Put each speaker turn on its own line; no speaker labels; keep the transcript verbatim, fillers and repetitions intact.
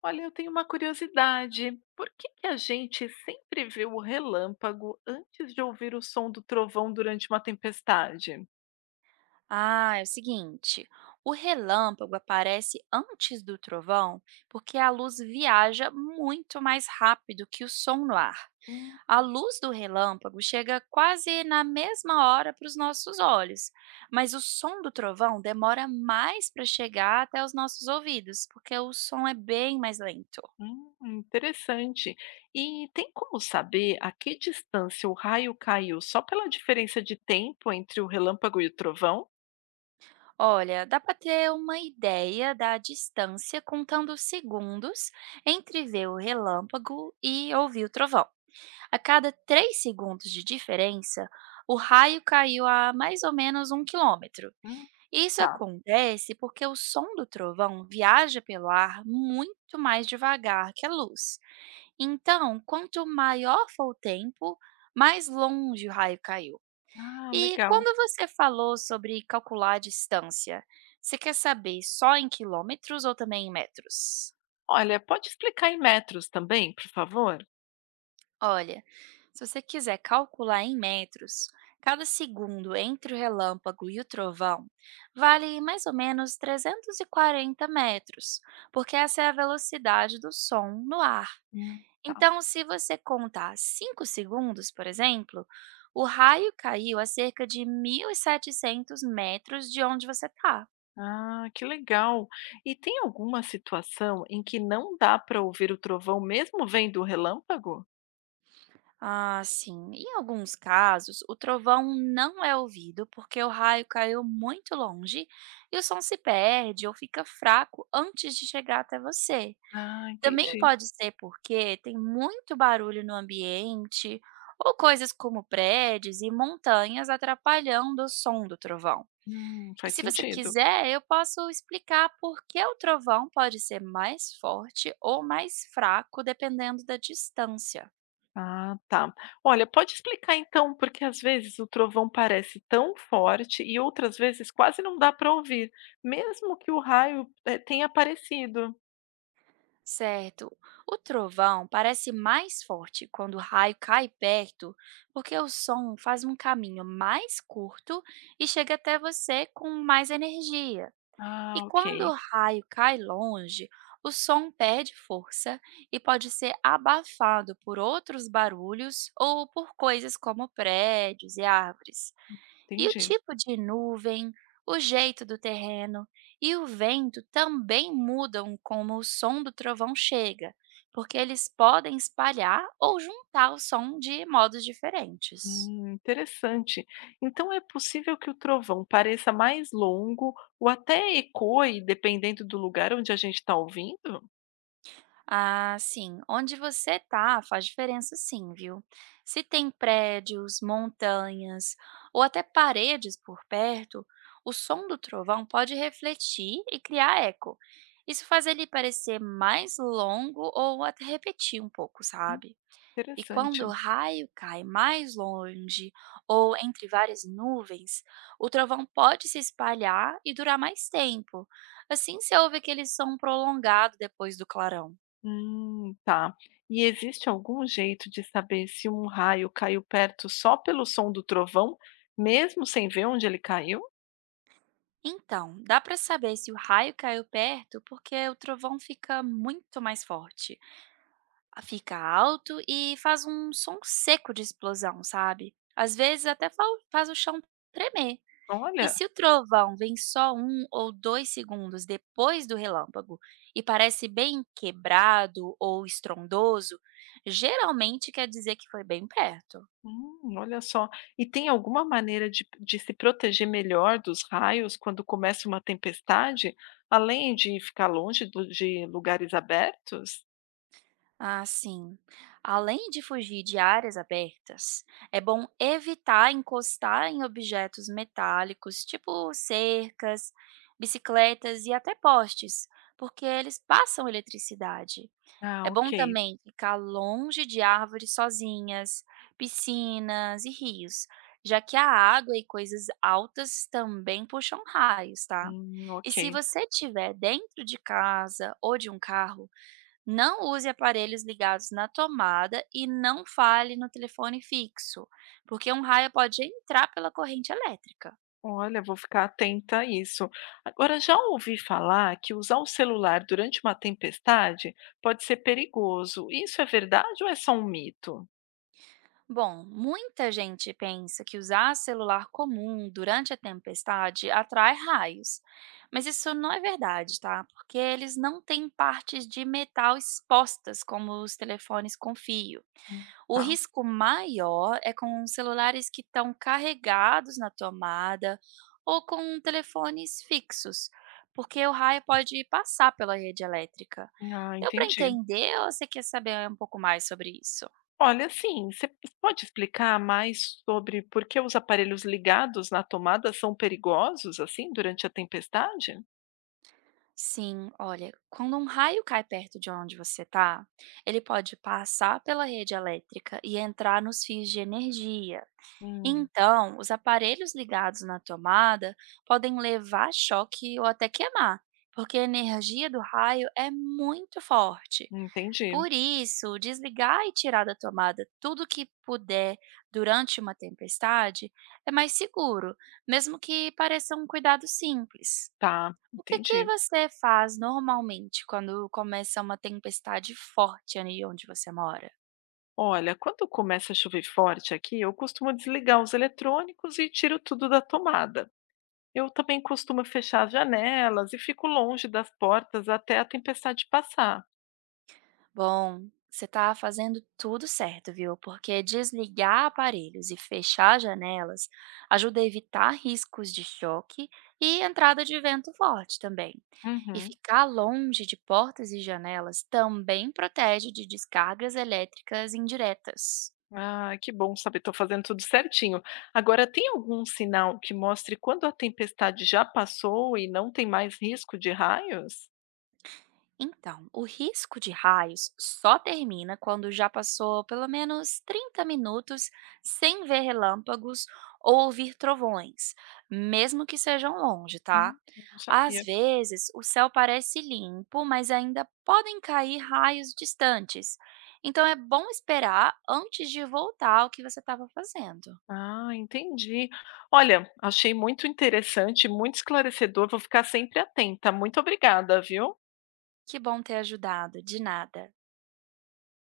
Olha, eu tenho uma curiosidade. Por que que a gente sempre vê o relâmpago antes de ouvir o som do trovão durante uma tempestade?
Ah, é o seguinte: o relâmpago aparece antes do trovão porque a luz viaja muito mais rápido que o som no ar.
Hum,
A luz do relâmpago chega quase na mesma hora para os nossos olhos, mas o som do trovão demora mais para chegar até os nossos ouvidos, porque o som é bem mais lento.
hum, interessante. E tem como saber a que distância o raio caiu só pela diferença de tempo entre o relâmpago e o trovão?
Olha, dá para ter uma ideia da distância contando os segundos entre ver o relâmpago e ouvir o trovão. A cada três segundos de diferença, o raio caiu a mais ou menos um quilômetro.
Hum,
Isso
tá.
acontece porque o som do trovão viaja pelo ar muito mais devagar que a luz. Então, quanto maior for o tempo, mais longe o raio caiu.
Ah,
E
legal.
quando você falou sobre calcular a distância, você quer saber só em quilômetros ou também em metros?
Olha, pode explicar em metros também, por favor?
Olha, se você quiser calcular em metros, cada segundo entre o relâmpago e o trovão vale mais ou menos trezentos e quarenta metros, porque essa é a velocidade do som no ar.
Hum, tá.
Então, se você contar cinco segundos, por exemplo, o raio caiu a cerca de mil e setecentos metros de onde você está.
Ah, que legal. E tem alguma situação em que não dá para ouvir o trovão mesmo vendo o relâmpago?
Ah, sim. Em alguns casos, o trovão não é ouvido porque o raio caiu muito longe e o som se perde ou fica fraco antes de chegar até você.
Ah,
Também
entendi.
pode ser porque tem muito barulho no ambiente ou coisas como prédios e montanhas atrapalhando o som do trovão.
Hum,
E
faz
se você
sentido.
quiser, eu posso explicar por que o trovão pode ser mais forte ou mais fraco dependendo da distância.
Ah, tá. Olha, pode explicar então, porque às vezes o trovão parece tão forte e outras vezes quase não dá para ouvir, mesmo que o raio eh, tenha aparecido.
Certo. O trovão parece mais forte quando o raio cai perto, porque o som faz um caminho mais curto e chega até você com mais energia. E
Ah,
quando
ok.
o raio cai longe, o som perde força e pode ser abafado por outros barulhos ou por coisas como prédios e árvores. E o
Entendi.
tipo de nuvem, o jeito do terreno e o vento também mudam como o som do trovão chega, porque eles podem espalhar ou juntar o som de modos diferentes.
Hum, interessante. Então é possível que o trovão pareça mais longo ou até ecoe, dependendo do lugar onde a gente está ouvindo?
Ah, sim. Onde você tá faz diferença sim, viu? Se tem prédios, montanhas ou até paredes por perto, o som do trovão pode refletir e criar eco. Isso faz ele parecer mais longo ou até repetir um pouco,
Hum,
sabe? E quando o
interessante.
raio cai mais longe ou entre várias nuvens, o trovão pode se espalhar e durar mais tempo. Assim se ouve aquele som prolongado depois do clarão.
Hum, tá. E existe algum jeito de saber se um raio caiu perto só pelo som do trovão, mesmo sem ver onde ele caiu?
Então, dá para saber se o raio caiu perto porque o trovão fica muito mais forte. Ah, fica alto e faz um som seco de explosão, sabe? Às vezes até fa- faz o chão tremer. E
Olha.
se o trovão vem só um ou dois segundos depois do relâmpago e parece bem quebrado ou estrondoso, geralmente quer dizer que foi bem perto.
Hum, olha só. E tem alguma maneira de de se proteger melhor dos raios quando começa uma tempestade, além de ficar longe do de lugares abertos?
Ah, sim. Além de fugir de áreas abertas, é bom evitar encostar em objetos metálicos, tipo cercas, bicicletas e até postes, porque eles passam eletricidade. É
Ah,
bom
ok.
também ficar longe de árvores sozinhas, piscinas e rios, já que a água e coisas altas também puxam raios, tá?
Hum,
E
ok.
se você estiver dentro de casa ou de um carro, não use aparelhos ligados na tomada e não fale no telefone fixo, porque um raio pode entrar pela corrente elétrica.
Olha, vou ficar atenta a isso. Agora, já ouvi falar que usar o celular durante uma tempestade pode ser perigoso. Isso é verdade ou é só um mito?
Bom, muita gente pensa que usar celular comum durante a tempestade atrai raios, mas isso não é verdade, tá? Porque eles não têm partes de metal expostas, como os telefones com fio.
Hum,
O
tá.
risco maior é com celulares que estão carregados na tomada ou com telefones fixos, porque o raio pode passar pela rede elétrica.
Ah,
Deu para
entendi.
entender ou você quer saber um pouco mais sobre isso?
Olha, assim, você pode explicar mais sobre por que os aparelhos ligados na tomada são perigosos, assim, durante a tempestade?
Sim, olha, quando um raio cai perto de onde você está, ele pode passar pela rede elétrica e entrar nos fios de energia.
Hum,
Então, os aparelhos ligados na tomada podem levar choque ou até queimar, porque a energia do raio é muito forte.
entendi.
Por isso, desligar e tirar da tomada tudo que puder durante uma tempestade é mais seguro, mesmo que pareça um cuidado simples.
Tá,
O que, que
entendi.
você faz normalmente quando começa uma tempestade forte ali onde você mora?
Olha, quando começa a chover forte aqui, eu costumo desligar os eletrônicos e tiro tudo da tomada. Eu também costumo fechar as janelas e fico longe das portas até a tempestade passar.
Bom, você está fazendo tudo certo, viu? Porque desligar aparelhos e fechar janelas ajuda a evitar riscos de choque e entrada de vento forte também. E
Uhum.
ficar longe de portas e janelas também protege de descargas elétricas indiretas.
Ah, que bom saber, estou fazendo tudo certinho. Agora, tem algum sinal que mostre quando a tempestade já passou e não tem mais risco de raios?
Então, o risco de raios só termina quando já passou pelo menos trinta minutos sem ver relâmpagos ou ouvir trovões, mesmo que sejam longe, tá?
Hum, não
Às
sabia.
vezes, o céu parece limpo, mas ainda podem cair raios distantes. Então, é bom esperar antes de voltar ao que você estava fazendo.
Ah, entendi. Olha, achei muito interessante, muito esclarecedor. Vou ficar sempre atenta. Muito obrigada, viu?
Que bom ter ajudado, de nada.